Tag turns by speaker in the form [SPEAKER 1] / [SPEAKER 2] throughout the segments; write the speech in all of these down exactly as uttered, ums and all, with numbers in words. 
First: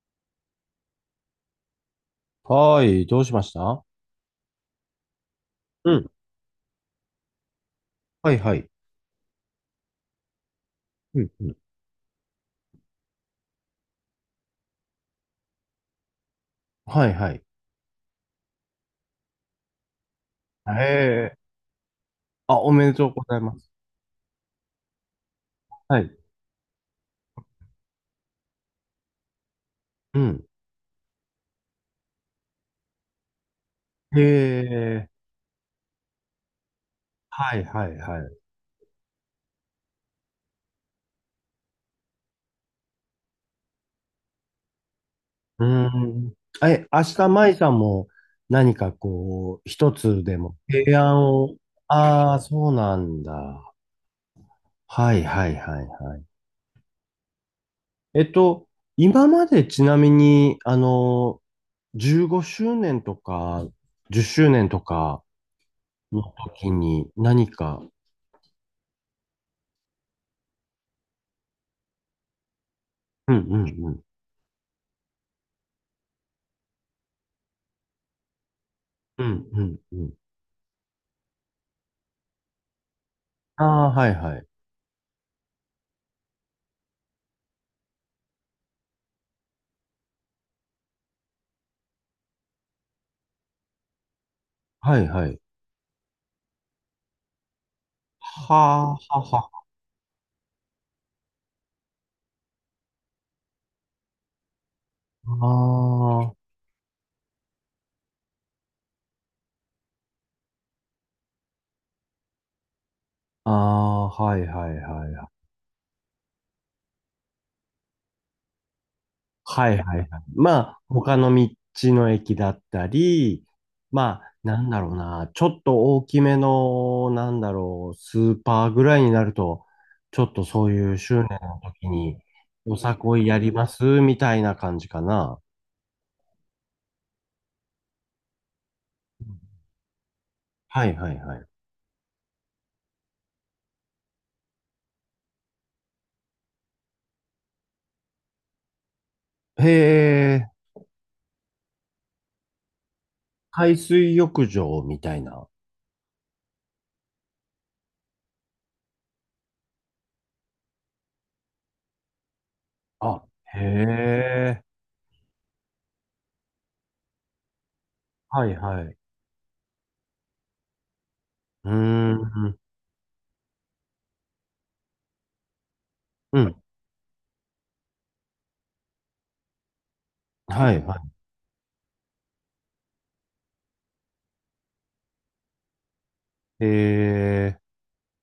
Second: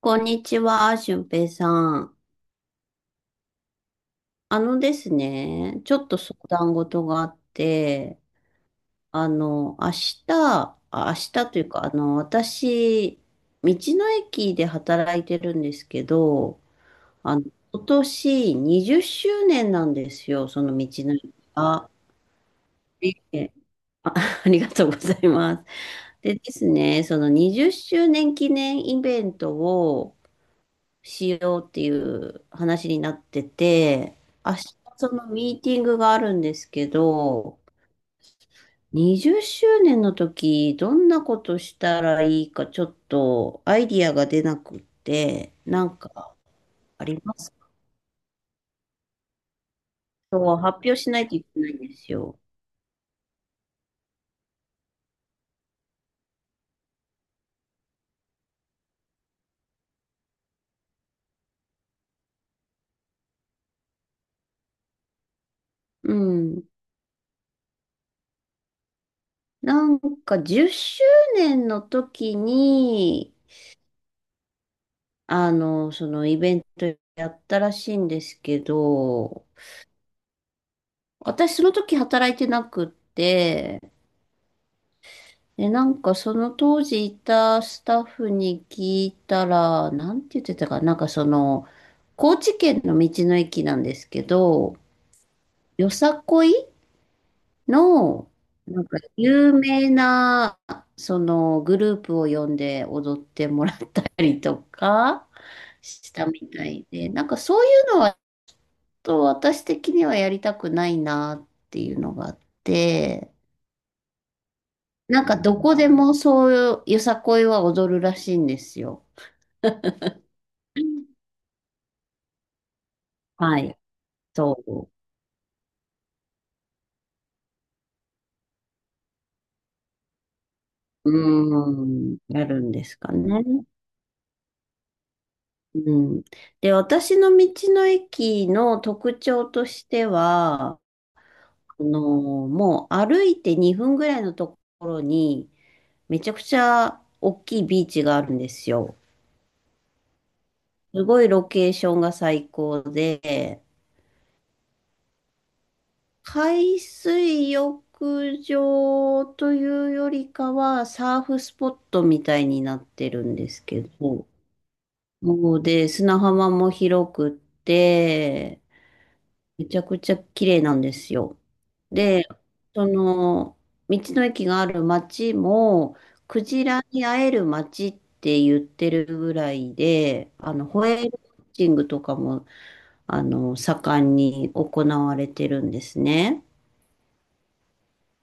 [SPEAKER 1] こんにちは、俊平さん。
[SPEAKER 2] はーい、どうしました？
[SPEAKER 1] あのですね、
[SPEAKER 2] う
[SPEAKER 1] ちょっ
[SPEAKER 2] ん。
[SPEAKER 1] と相談事があって、
[SPEAKER 2] はいはい。
[SPEAKER 1] あの、明日、あ明
[SPEAKER 2] うん
[SPEAKER 1] 日
[SPEAKER 2] うん。
[SPEAKER 1] というか、あの、私、道の駅で働いてるんですけど、
[SPEAKER 2] はいは
[SPEAKER 1] あ
[SPEAKER 2] い。
[SPEAKER 1] の、今年にじゅっしゅうねんなんですよ、そ
[SPEAKER 2] へ
[SPEAKER 1] の道の駅
[SPEAKER 2] え。
[SPEAKER 1] が。
[SPEAKER 2] あ、おめでとうござい
[SPEAKER 1] え、
[SPEAKER 2] ます。
[SPEAKER 1] あ、ありがとうございま
[SPEAKER 2] はい。
[SPEAKER 1] す。でですね、そのにじゅっしゅうねん記念イベントを、
[SPEAKER 2] うん。
[SPEAKER 1] しようっていう話になってて、
[SPEAKER 2] へ
[SPEAKER 1] 明日
[SPEAKER 2] え。
[SPEAKER 1] そのミーティングがあるんですけ
[SPEAKER 2] は
[SPEAKER 1] ど、
[SPEAKER 2] いはいはい。
[SPEAKER 1] にじゅっしゅうねんの時、どんなことしたらいいかちょっとアイディアが出なくって、
[SPEAKER 2] う
[SPEAKER 1] なん
[SPEAKER 2] ん。
[SPEAKER 1] か
[SPEAKER 2] え、明
[SPEAKER 1] あり
[SPEAKER 2] 日、
[SPEAKER 1] ます
[SPEAKER 2] 舞さ
[SPEAKER 1] か？
[SPEAKER 2] んも何かこう、一つで
[SPEAKER 1] そ
[SPEAKER 2] も
[SPEAKER 1] う、発
[SPEAKER 2] 提
[SPEAKER 1] 表しな
[SPEAKER 2] 案
[SPEAKER 1] いとい
[SPEAKER 2] を。
[SPEAKER 1] けないんです
[SPEAKER 2] あ
[SPEAKER 1] よ。
[SPEAKER 2] あ、そうなんだ。はいはいはいはい。えっと、今までちなみに、あの、じゅうごしゅうねんとか、じゅっしゅうねんとか
[SPEAKER 1] う
[SPEAKER 2] の
[SPEAKER 1] ん。
[SPEAKER 2] 時に何か、
[SPEAKER 1] なんかじゅっしゅうねんの時
[SPEAKER 2] う
[SPEAKER 1] に、
[SPEAKER 2] んうん
[SPEAKER 1] あの、そのイベントやったらしいんですけ
[SPEAKER 2] う
[SPEAKER 1] ど、
[SPEAKER 2] ん、うん、うん。
[SPEAKER 1] 私その時働いてなくっ
[SPEAKER 2] あ
[SPEAKER 1] て、
[SPEAKER 2] あ、はいはい。
[SPEAKER 1] で、なんかその当時いたスタッフに聞いたら、なんて言ってたかな、なんかその、高知県の道の駅なんですけど、
[SPEAKER 2] はいはい。
[SPEAKER 1] よさこいの、なん
[SPEAKER 2] は
[SPEAKER 1] か
[SPEAKER 2] あ、は
[SPEAKER 1] 有名な、そのグループを呼んで踊ってもらったりとか
[SPEAKER 2] あ
[SPEAKER 1] したみ
[SPEAKER 2] は
[SPEAKER 1] たいで、なんかそういうのは、ちょっと私的にはやりたくないなっていうのがあって、
[SPEAKER 2] あ、ああ、はいはいは
[SPEAKER 1] なんか
[SPEAKER 2] い。
[SPEAKER 1] どこでもそういうよさこいは踊るらしいんですよ。
[SPEAKER 2] はいはいはい。まあ、他の道の駅だったり、
[SPEAKER 1] はい。
[SPEAKER 2] まあ、なんだろ
[SPEAKER 1] そ
[SPEAKER 2] うな、ちょっと大きめの、なんだろう、スーパーぐらいになると、ちょっとそういう
[SPEAKER 1] う、
[SPEAKER 2] 周年の時
[SPEAKER 1] うー
[SPEAKER 2] に、
[SPEAKER 1] ん、やるん
[SPEAKER 2] お
[SPEAKER 1] で
[SPEAKER 2] さ
[SPEAKER 1] すか
[SPEAKER 2] こいや
[SPEAKER 1] ね？
[SPEAKER 2] りますみたいな感じかな。
[SPEAKER 1] うん。で、私の道の駅の特
[SPEAKER 2] うん。
[SPEAKER 1] 徴としては、
[SPEAKER 2] はいはいはい。
[SPEAKER 1] あの、もう歩いてにふんぐらいのところに、めちゃくちゃ大きいビーチがあるんですよ。
[SPEAKER 2] へえ、
[SPEAKER 1] すごいロケーションが最高で、
[SPEAKER 2] 海水浴場みたいな。
[SPEAKER 1] 海水浴場というよりかは、サーフスポットみたいになって
[SPEAKER 2] あ、
[SPEAKER 1] るんで
[SPEAKER 2] へ
[SPEAKER 1] すけど、
[SPEAKER 2] え。
[SPEAKER 1] もうで、砂浜も広くっ
[SPEAKER 2] はい
[SPEAKER 1] て、
[SPEAKER 2] はい。
[SPEAKER 1] めちゃくちゃ綺麗なんですよ。
[SPEAKER 2] うー
[SPEAKER 1] で、
[SPEAKER 2] ん。
[SPEAKER 1] その、道の駅がある町も、
[SPEAKER 2] う
[SPEAKER 1] ク
[SPEAKER 2] ん。
[SPEAKER 1] ジラに会える町って言ってるぐらいで、あの、
[SPEAKER 2] はい
[SPEAKER 1] ホ
[SPEAKER 2] は
[SPEAKER 1] エールウォッチングとかも、あの、盛んに行われてるんですね。
[SPEAKER 2] い。えー、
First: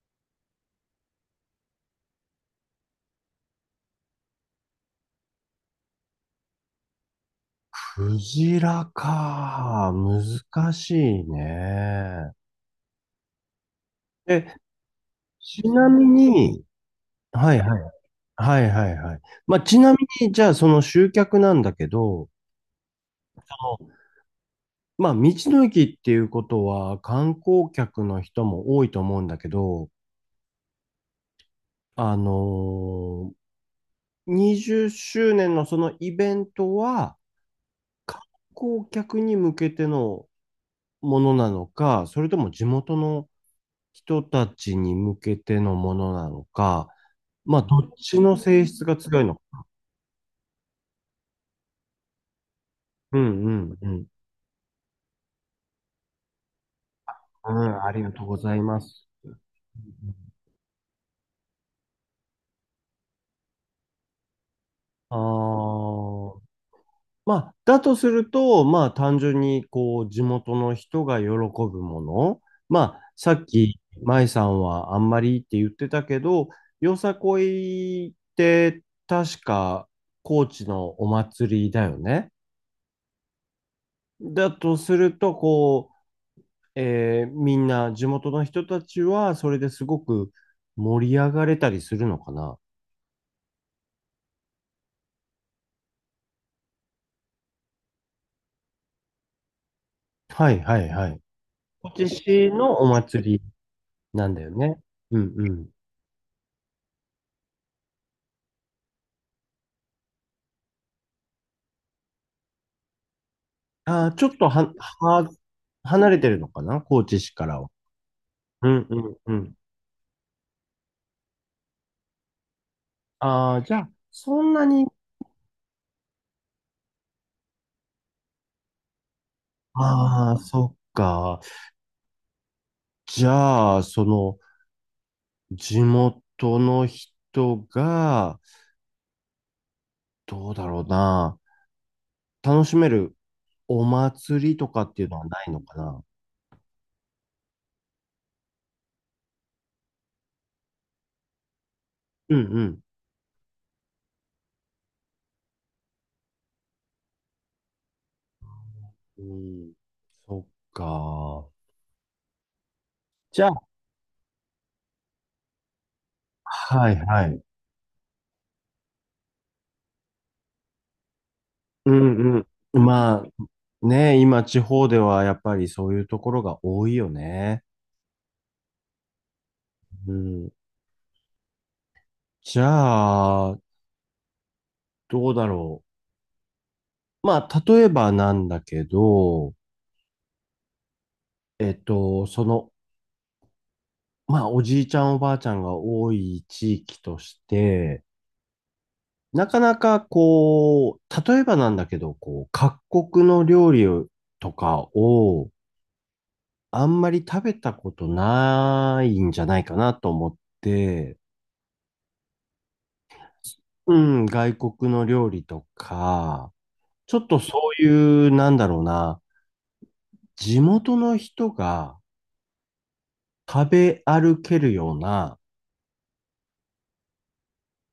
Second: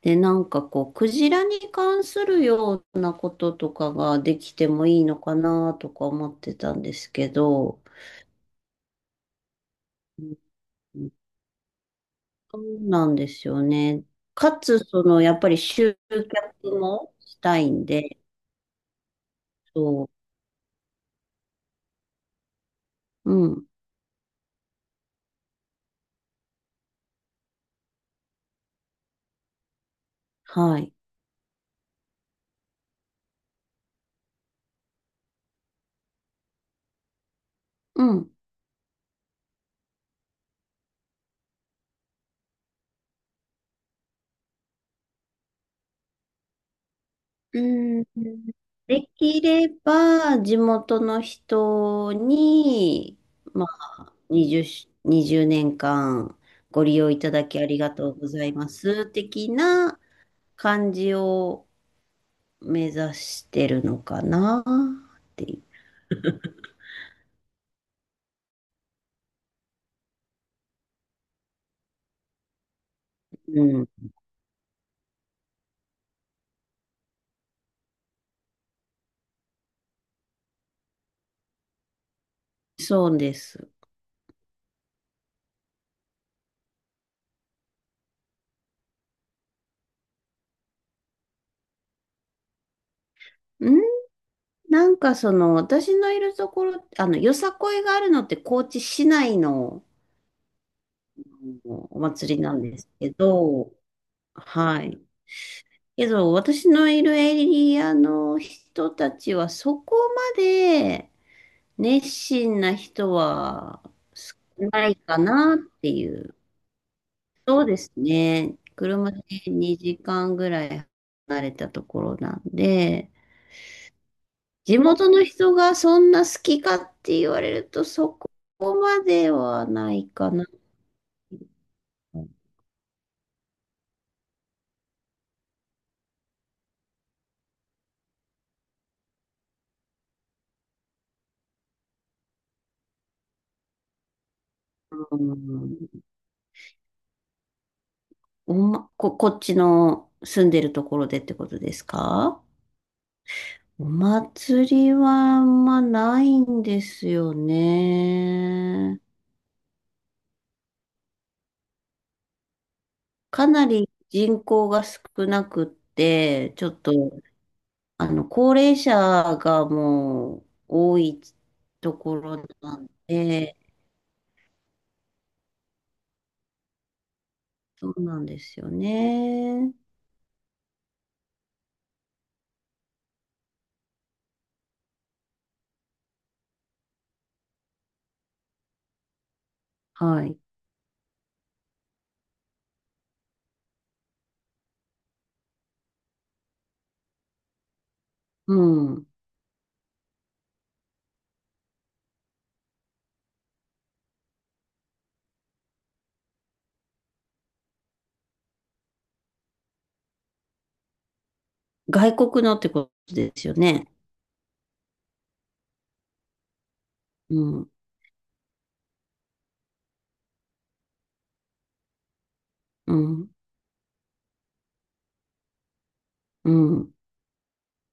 [SPEAKER 1] で、なんかこう、クジラに関するようなこととかができてもいいのかなとか思ってたんですけど、
[SPEAKER 2] クジラか。難しいね。
[SPEAKER 1] そうなんですよね。
[SPEAKER 2] え、
[SPEAKER 1] かつ、その、やっぱり
[SPEAKER 2] ちな
[SPEAKER 1] 集
[SPEAKER 2] みに、
[SPEAKER 1] 客もし
[SPEAKER 2] は
[SPEAKER 1] た
[SPEAKER 2] いは
[SPEAKER 1] いん
[SPEAKER 2] い。
[SPEAKER 1] で、
[SPEAKER 2] はいはいはい。まあ、ちなみ
[SPEAKER 1] そ
[SPEAKER 2] に、じゃあその集客なんだけど、
[SPEAKER 1] う、うん、
[SPEAKER 2] そのまあ、道の駅っていうことは観光客の人も多いと思うんだけど、
[SPEAKER 1] はい、
[SPEAKER 2] あのーにじゅっしゅうねんのそのイベントは、
[SPEAKER 1] う
[SPEAKER 2] 観
[SPEAKER 1] ん。
[SPEAKER 2] 光客に向けてのものなのか、それとも地元の人たちに向けてのものなのか、ま
[SPEAKER 1] う
[SPEAKER 2] あ、どっ
[SPEAKER 1] ん。
[SPEAKER 2] ちの性質が
[SPEAKER 1] で
[SPEAKER 2] 強いのか。
[SPEAKER 1] きれば、地元の人
[SPEAKER 2] う
[SPEAKER 1] に、
[SPEAKER 2] んう
[SPEAKER 1] ま
[SPEAKER 2] んうん。
[SPEAKER 1] あ、にじゅう、にじゅうねんかんご利用いただ
[SPEAKER 2] う
[SPEAKER 1] きあり
[SPEAKER 2] ん、あ
[SPEAKER 1] が
[SPEAKER 2] り
[SPEAKER 1] と
[SPEAKER 2] が
[SPEAKER 1] う
[SPEAKER 2] とう
[SPEAKER 1] ご
[SPEAKER 2] ご
[SPEAKER 1] ざい
[SPEAKER 2] ざい
[SPEAKER 1] ま
[SPEAKER 2] ま
[SPEAKER 1] す、
[SPEAKER 2] す。
[SPEAKER 1] 的な感じを目指してるのかな、
[SPEAKER 2] あ
[SPEAKER 1] ってい
[SPEAKER 2] あ、まあ、だとすると、まあ、単純に、こう、地元の人が喜ぶもの。まあ、さっ
[SPEAKER 1] う。う
[SPEAKER 2] き、
[SPEAKER 1] ん、
[SPEAKER 2] 舞さんはあんまりって言ってたけど、よさこいって、確か、高知のお祭りだよね。
[SPEAKER 1] そうです。
[SPEAKER 2] だとすると、こう、えーみんな、地元の人たちは、それですごく盛り上がれたりするのかな。
[SPEAKER 1] うん。なんかその、私のいるところ、あの、よさこいがあるのって高知市内の
[SPEAKER 2] はいはいはい。
[SPEAKER 1] あの
[SPEAKER 2] 高
[SPEAKER 1] お
[SPEAKER 2] 知
[SPEAKER 1] 祭り
[SPEAKER 2] 市
[SPEAKER 1] なん
[SPEAKER 2] の
[SPEAKER 1] で
[SPEAKER 2] お
[SPEAKER 1] すけ
[SPEAKER 2] 祭り
[SPEAKER 1] ど、
[SPEAKER 2] なんだよね。
[SPEAKER 1] はい。
[SPEAKER 2] うんうん。
[SPEAKER 1] けど、私のいるエリアの人たちはそこまで熱心な人は
[SPEAKER 2] ああ、ちょ
[SPEAKER 1] 少
[SPEAKER 2] っとは、
[SPEAKER 1] ないか
[SPEAKER 2] は、
[SPEAKER 1] なって
[SPEAKER 2] 離
[SPEAKER 1] い
[SPEAKER 2] れて
[SPEAKER 1] う。
[SPEAKER 2] るのかな高知市から
[SPEAKER 1] そう
[SPEAKER 2] は。
[SPEAKER 1] ですね。
[SPEAKER 2] うんう
[SPEAKER 1] 車
[SPEAKER 2] ん
[SPEAKER 1] で
[SPEAKER 2] うん。
[SPEAKER 1] にじかんぐらい離れたところなんで、
[SPEAKER 2] ああ、じゃあ、そんな
[SPEAKER 1] 地
[SPEAKER 2] に、
[SPEAKER 1] 元の人がそんな好きかって言われると、そこまではないか
[SPEAKER 2] ああ、
[SPEAKER 1] な。
[SPEAKER 2] そっか。じゃあ、その、地元の人が、どうだろうな。楽しめるお祭りとかっていう
[SPEAKER 1] う
[SPEAKER 2] のはないのかな。
[SPEAKER 1] ん、おま、こ、こっちの住んでるところでってことです
[SPEAKER 2] うん
[SPEAKER 1] か？
[SPEAKER 2] うん。
[SPEAKER 1] お祭りはあんまないんですよね。
[SPEAKER 2] うん、そっか。じゃ
[SPEAKER 1] か
[SPEAKER 2] あ、
[SPEAKER 1] なり人口が少なくって、ちょっ
[SPEAKER 2] は
[SPEAKER 1] と、
[SPEAKER 2] いはい。
[SPEAKER 1] あの、高齢者がもう多い
[SPEAKER 2] う
[SPEAKER 1] とこ
[SPEAKER 2] ん
[SPEAKER 1] ろな
[SPEAKER 2] うん。
[SPEAKER 1] ん
[SPEAKER 2] ま
[SPEAKER 1] で、
[SPEAKER 2] あ、ね、今地方ではやっぱりそういうところが多いよね。
[SPEAKER 1] そうなんですよね。
[SPEAKER 2] うん。じゃあ、どうだろう。まあ、例えばなんだけど、
[SPEAKER 1] はい。
[SPEAKER 2] えっと、その、まあ、おじいちゃんおばあちゃんが多い地域として、
[SPEAKER 1] うん。
[SPEAKER 2] なかなかこう、例えばなんだけど、こう、各国の料理とかをあんまり食べたことないんじゃないかなと思って、
[SPEAKER 1] 外国のってことですよね。
[SPEAKER 2] うん、外国の料理とか、ちょっと
[SPEAKER 1] う
[SPEAKER 2] そ
[SPEAKER 1] ん、
[SPEAKER 2] ういう、なんだろうな、地元の人が、
[SPEAKER 1] うん、
[SPEAKER 2] 食べ歩けるような、
[SPEAKER 1] うん、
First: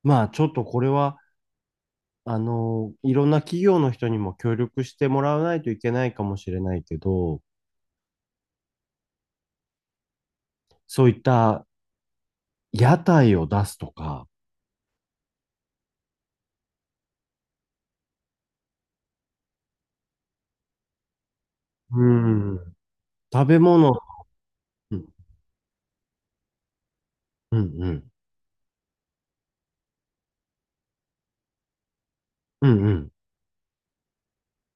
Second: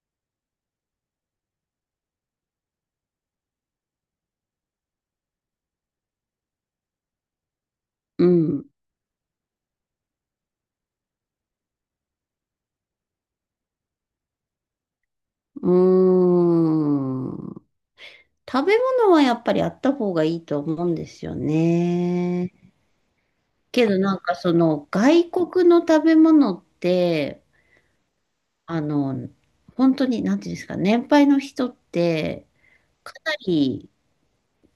[SPEAKER 2] まあちょっとこれは、あの、いろんな企業の人にも協力してもらわないといけないかもしれないけど、
[SPEAKER 1] うん。
[SPEAKER 2] そういった屋台を出すとか、
[SPEAKER 1] うーん。食べ物はやっぱりあった方がいいと思うんですよ
[SPEAKER 2] う
[SPEAKER 1] ね。
[SPEAKER 2] ん、食べ
[SPEAKER 1] け
[SPEAKER 2] 物、
[SPEAKER 1] どなんかその
[SPEAKER 2] うん、
[SPEAKER 1] 外国の食べ物って、
[SPEAKER 2] うん、うん、
[SPEAKER 1] あの、本当になんていうんですかね、年配の人って
[SPEAKER 2] うんうん。
[SPEAKER 1] かなり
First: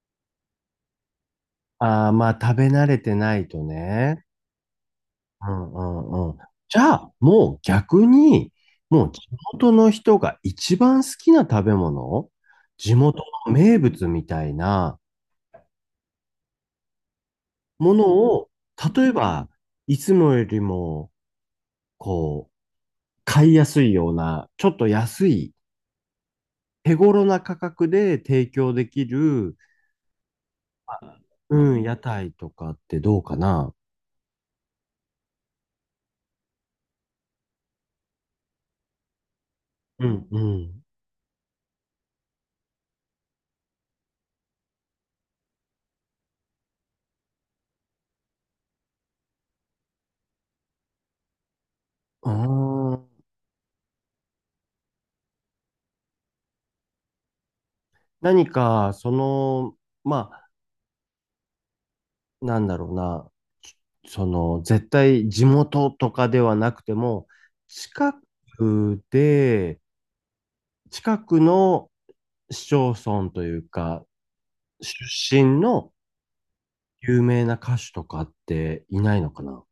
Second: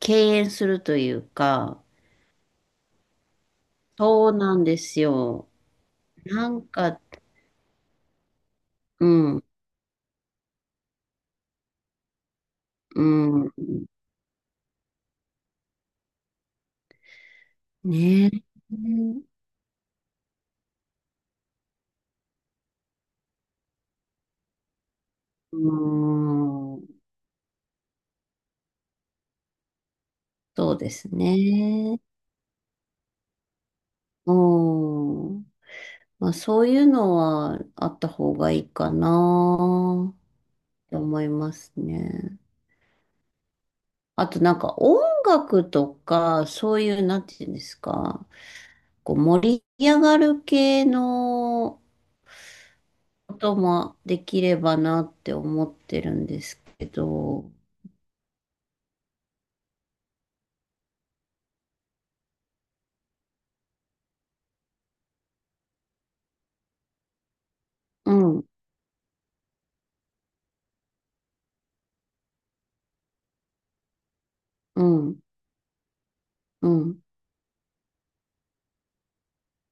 [SPEAKER 1] 敬遠するというか、
[SPEAKER 2] ああ、まあ食べ慣れてないとね。
[SPEAKER 1] そうなんですよ。
[SPEAKER 2] うんうんうん。
[SPEAKER 1] なん
[SPEAKER 2] じゃ
[SPEAKER 1] か、
[SPEAKER 2] あ、もう逆に、
[SPEAKER 1] う
[SPEAKER 2] もう地
[SPEAKER 1] ん、
[SPEAKER 2] 元の人が一番好きな食べ物、地
[SPEAKER 1] う
[SPEAKER 2] 元の
[SPEAKER 1] ん、
[SPEAKER 2] 名物みたいな、も
[SPEAKER 1] ね
[SPEAKER 2] の
[SPEAKER 1] え。
[SPEAKER 2] を、例えば、いつもよりも、こう、買いやすいような、ちょっと安い、
[SPEAKER 1] うーん、
[SPEAKER 2] 手頃な価格で提供できる、
[SPEAKER 1] そうで
[SPEAKER 2] ま
[SPEAKER 1] す
[SPEAKER 2] あうん、屋
[SPEAKER 1] ね。
[SPEAKER 2] 台とかってどうかな。
[SPEAKER 1] うん。まあ、そういうのはあった方がいいか
[SPEAKER 2] う
[SPEAKER 1] な
[SPEAKER 2] んうん。
[SPEAKER 1] って思いますね。あとなんか音楽とか、そういう、なんていうんですか、こう盛り上がる系の
[SPEAKER 2] ああ、
[SPEAKER 1] こともできればなって思ってるんですけど、
[SPEAKER 2] 何か、その、まあ、なんだろうな、その、絶対地元とかではなくても、
[SPEAKER 1] う
[SPEAKER 2] 近
[SPEAKER 1] ん、
[SPEAKER 2] くで、近くの市町村というか、
[SPEAKER 1] うん、
[SPEAKER 2] 出身の
[SPEAKER 1] うん。
[SPEAKER 2] 有名な歌手とかっていないのかな。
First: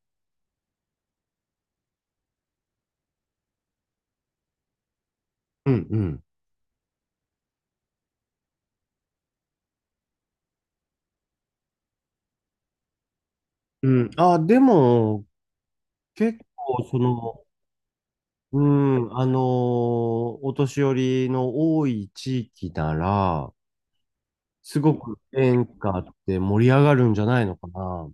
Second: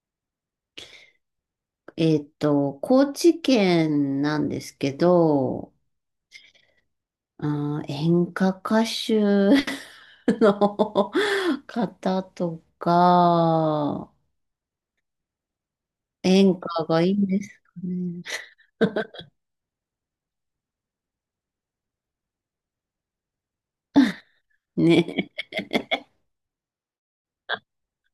[SPEAKER 1] えっと、高知県なんですけ
[SPEAKER 2] う
[SPEAKER 1] ど、
[SPEAKER 2] んうん。
[SPEAKER 1] あー、演歌歌手 の方と
[SPEAKER 2] うん。
[SPEAKER 1] か、
[SPEAKER 2] あ、でも、結
[SPEAKER 1] 演
[SPEAKER 2] 構、
[SPEAKER 1] 歌
[SPEAKER 2] そ
[SPEAKER 1] がいいんで
[SPEAKER 2] の、
[SPEAKER 1] すかね？
[SPEAKER 2] うん、あのーお年寄りの多い地域なら、すごく
[SPEAKER 1] ね。
[SPEAKER 2] 演歌って盛り上がるんじゃないのかな。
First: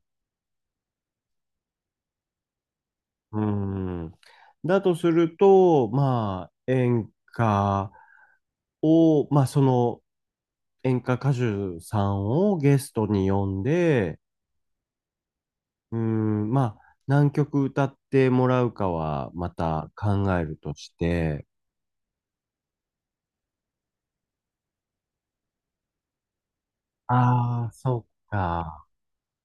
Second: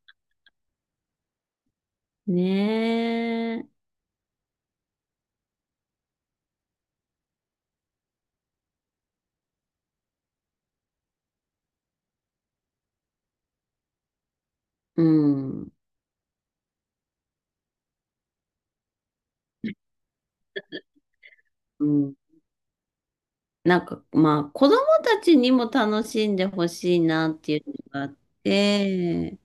[SPEAKER 2] う
[SPEAKER 1] ねえ。
[SPEAKER 2] ん。だとすると、まあ、演歌を、まあ、その演歌歌手さんをゲストに呼んで、
[SPEAKER 1] うん。
[SPEAKER 2] うーん、まあ、何曲歌ってもらうかはまた考えるとして、
[SPEAKER 1] うん。なんか、まあ、子供たちにも楽しんでほしいなってい
[SPEAKER 2] あ
[SPEAKER 1] う
[SPEAKER 2] あ、
[SPEAKER 1] の
[SPEAKER 2] そ
[SPEAKER 1] があっ
[SPEAKER 2] っか。
[SPEAKER 1] て、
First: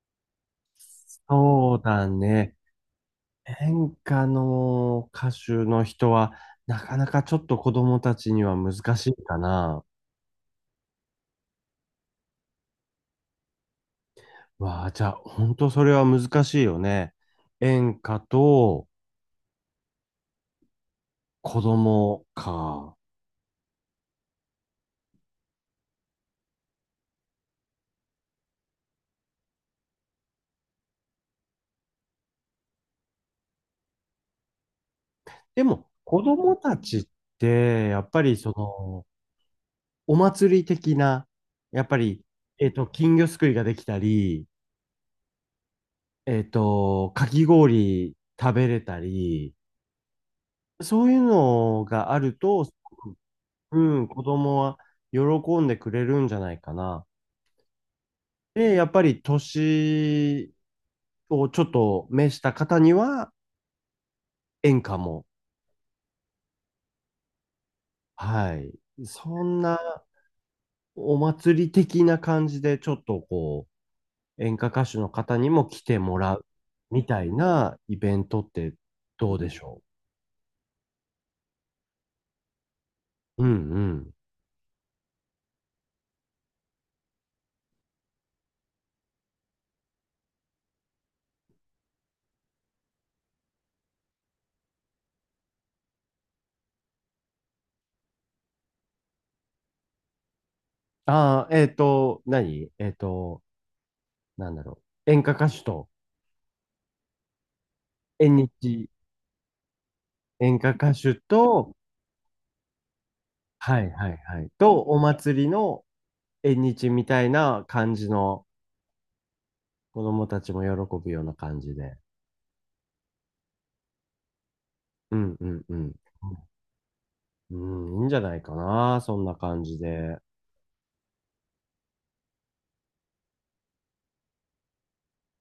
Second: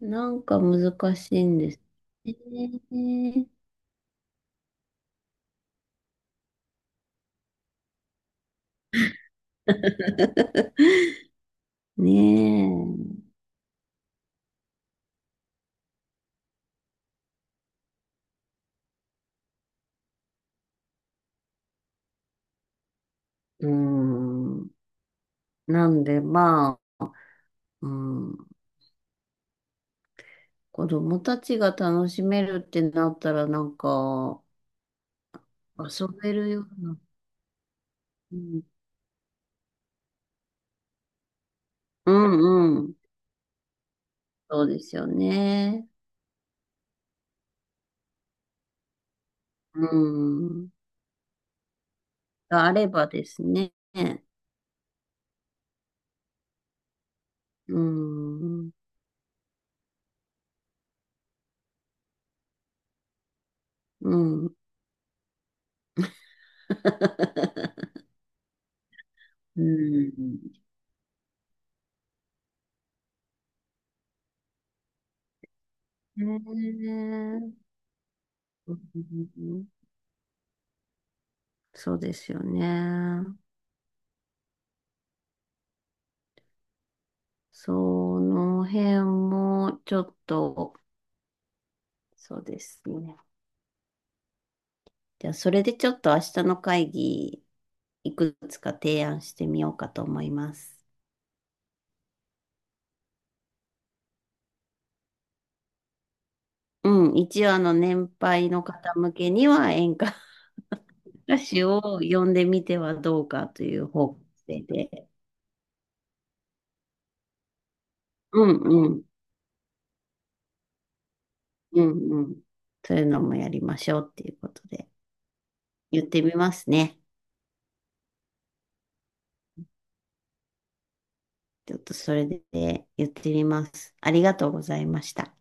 [SPEAKER 1] なんか難しいんで
[SPEAKER 2] そ
[SPEAKER 1] す
[SPEAKER 2] うだね。
[SPEAKER 1] ね。
[SPEAKER 2] 演歌の歌手の人は、なかなかちょっと子供たちには難しいかな。
[SPEAKER 1] ね
[SPEAKER 2] わあ、じゃあ、本当それは難しいよね。演歌と子供か。
[SPEAKER 1] え。うん。なんで、まあ、うん。子供たちが楽しめるってなったら、なんか、
[SPEAKER 2] でも、
[SPEAKER 1] 遊
[SPEAKER 2] 子
[SPEAKER 1] べる
[SPEAKER 2] 供
[SPEAKER 1] よ
[SPEAKER 2] た
[SPEAKER 1] うな。
[SPEAKER 2] ちって、やっぱり
[SPEAKER 1] う
[SPEAKER 2] そ
[SPEAKER 1] ん、
[SPEAKER 2] の、お祭り的な、やっぱ
[SPEAKER 1] う
[SPEAKER 2] り、えっ
[SPEAKER 1] んう
[SPEAKER 2] と、
[SPEAKER 1] ん。
[SPEAKER 2] 金魚すくいができたり、
[SPEAKER 1] そうですよね。
[SPEAKER 2] えっと、かき氷食べれたり、
[SPEAKER 1] うん。
[SPEAKER 2] そういうのがあると、
[SPEAKER 1] が
[SPEAKER 2] す
[SPEAKER 1] あれ
[SPEAKER 2] ご
[SPEAKER 1] ば
[SPEAKER 2] く
[SPEAKER 1] ですね。
[SPEAKER 2] うん、子供は喜んでくれるんじゃないかな。
[SPEAKER 1] うん。
[SPEAKER 2] で、やっぱり年をちょっと召した方には
[SPEAKER 1] うん。
[SPEAKER 2] 演歌も、はい。そん
[SPEAKER 1] う
[SPEAKER 2] な
[SPEAKER 1] ん。
[SPEAKER 2] お祭り的な感じで、ちょっとこう、演歌歌手の方にも来ても
[SPEAKER 1] ね
[SPEAKER 2] らうみたい
[SPEAKER 1] え。
[SPEAKER 2] なイベントっ
[SPEAKER 1] う
[SPEAKER 2] てどうでし
[SPEAKER 1] ん。
[SPEAKER 2] ょ
[SPEAKER 1] そうですよね。
[SPEAKER 2] う？うんうん。
[SPEAKER 1] その辺も、ちょっと、そうですね。じゃあ、それでちょっと明日の会議、いくつか提案してみようかと思います。
[SPEAKER 2] ああ、えっと、何えっと、なんだろう。演歌歌手と、
[SPEAKER 1] うん、一応あの年
[SPEAKER 2] 縁
[SPEAKER 1] 配の
[SPEAKER 2] 日、
[SPEAKER 1] 方向けには演歌
[SPEAKER 2] 演歌歌手
[SPEAKER 1] 歌手
[SPEAKER 2] と、
[SPEAKER 1] を呼んでみてはどうかとい
[SPEAKER 2] は
[SPEAKER 1] う
[SPEAKER 2] いは
[SPEAKER 1] 方
[SPEAKER 2] い
[SPEAKER 1] 向
[SPEAKER 2] はい。
[SPEAKER 1] 性
[SPEAKER 2] と、お
[SPEAKER 1] で、
[SPEAKER 2] 祭りの縁日みたいな感じ
[SPEAKER 1] う
[SPEAKER 2] の、
[SPEAKER 1] んうん、
[SPEAKER 2] 子供たちも喜ぶような感じ
[SPEAKER 1] う
[SPEAKER 2] で。
[SPEAKER 1] んうん、そういうのもやりましょうっていうことで
[SPEAKER 2] うんうんうん。
[SPEAKER 1] 言ってみますね。
[SPEAKER 2] うん、いいんじゃないかな、そんな感じで。
[SPEAKER 1] ちょっとそれで言ってみます。ありがとうございました。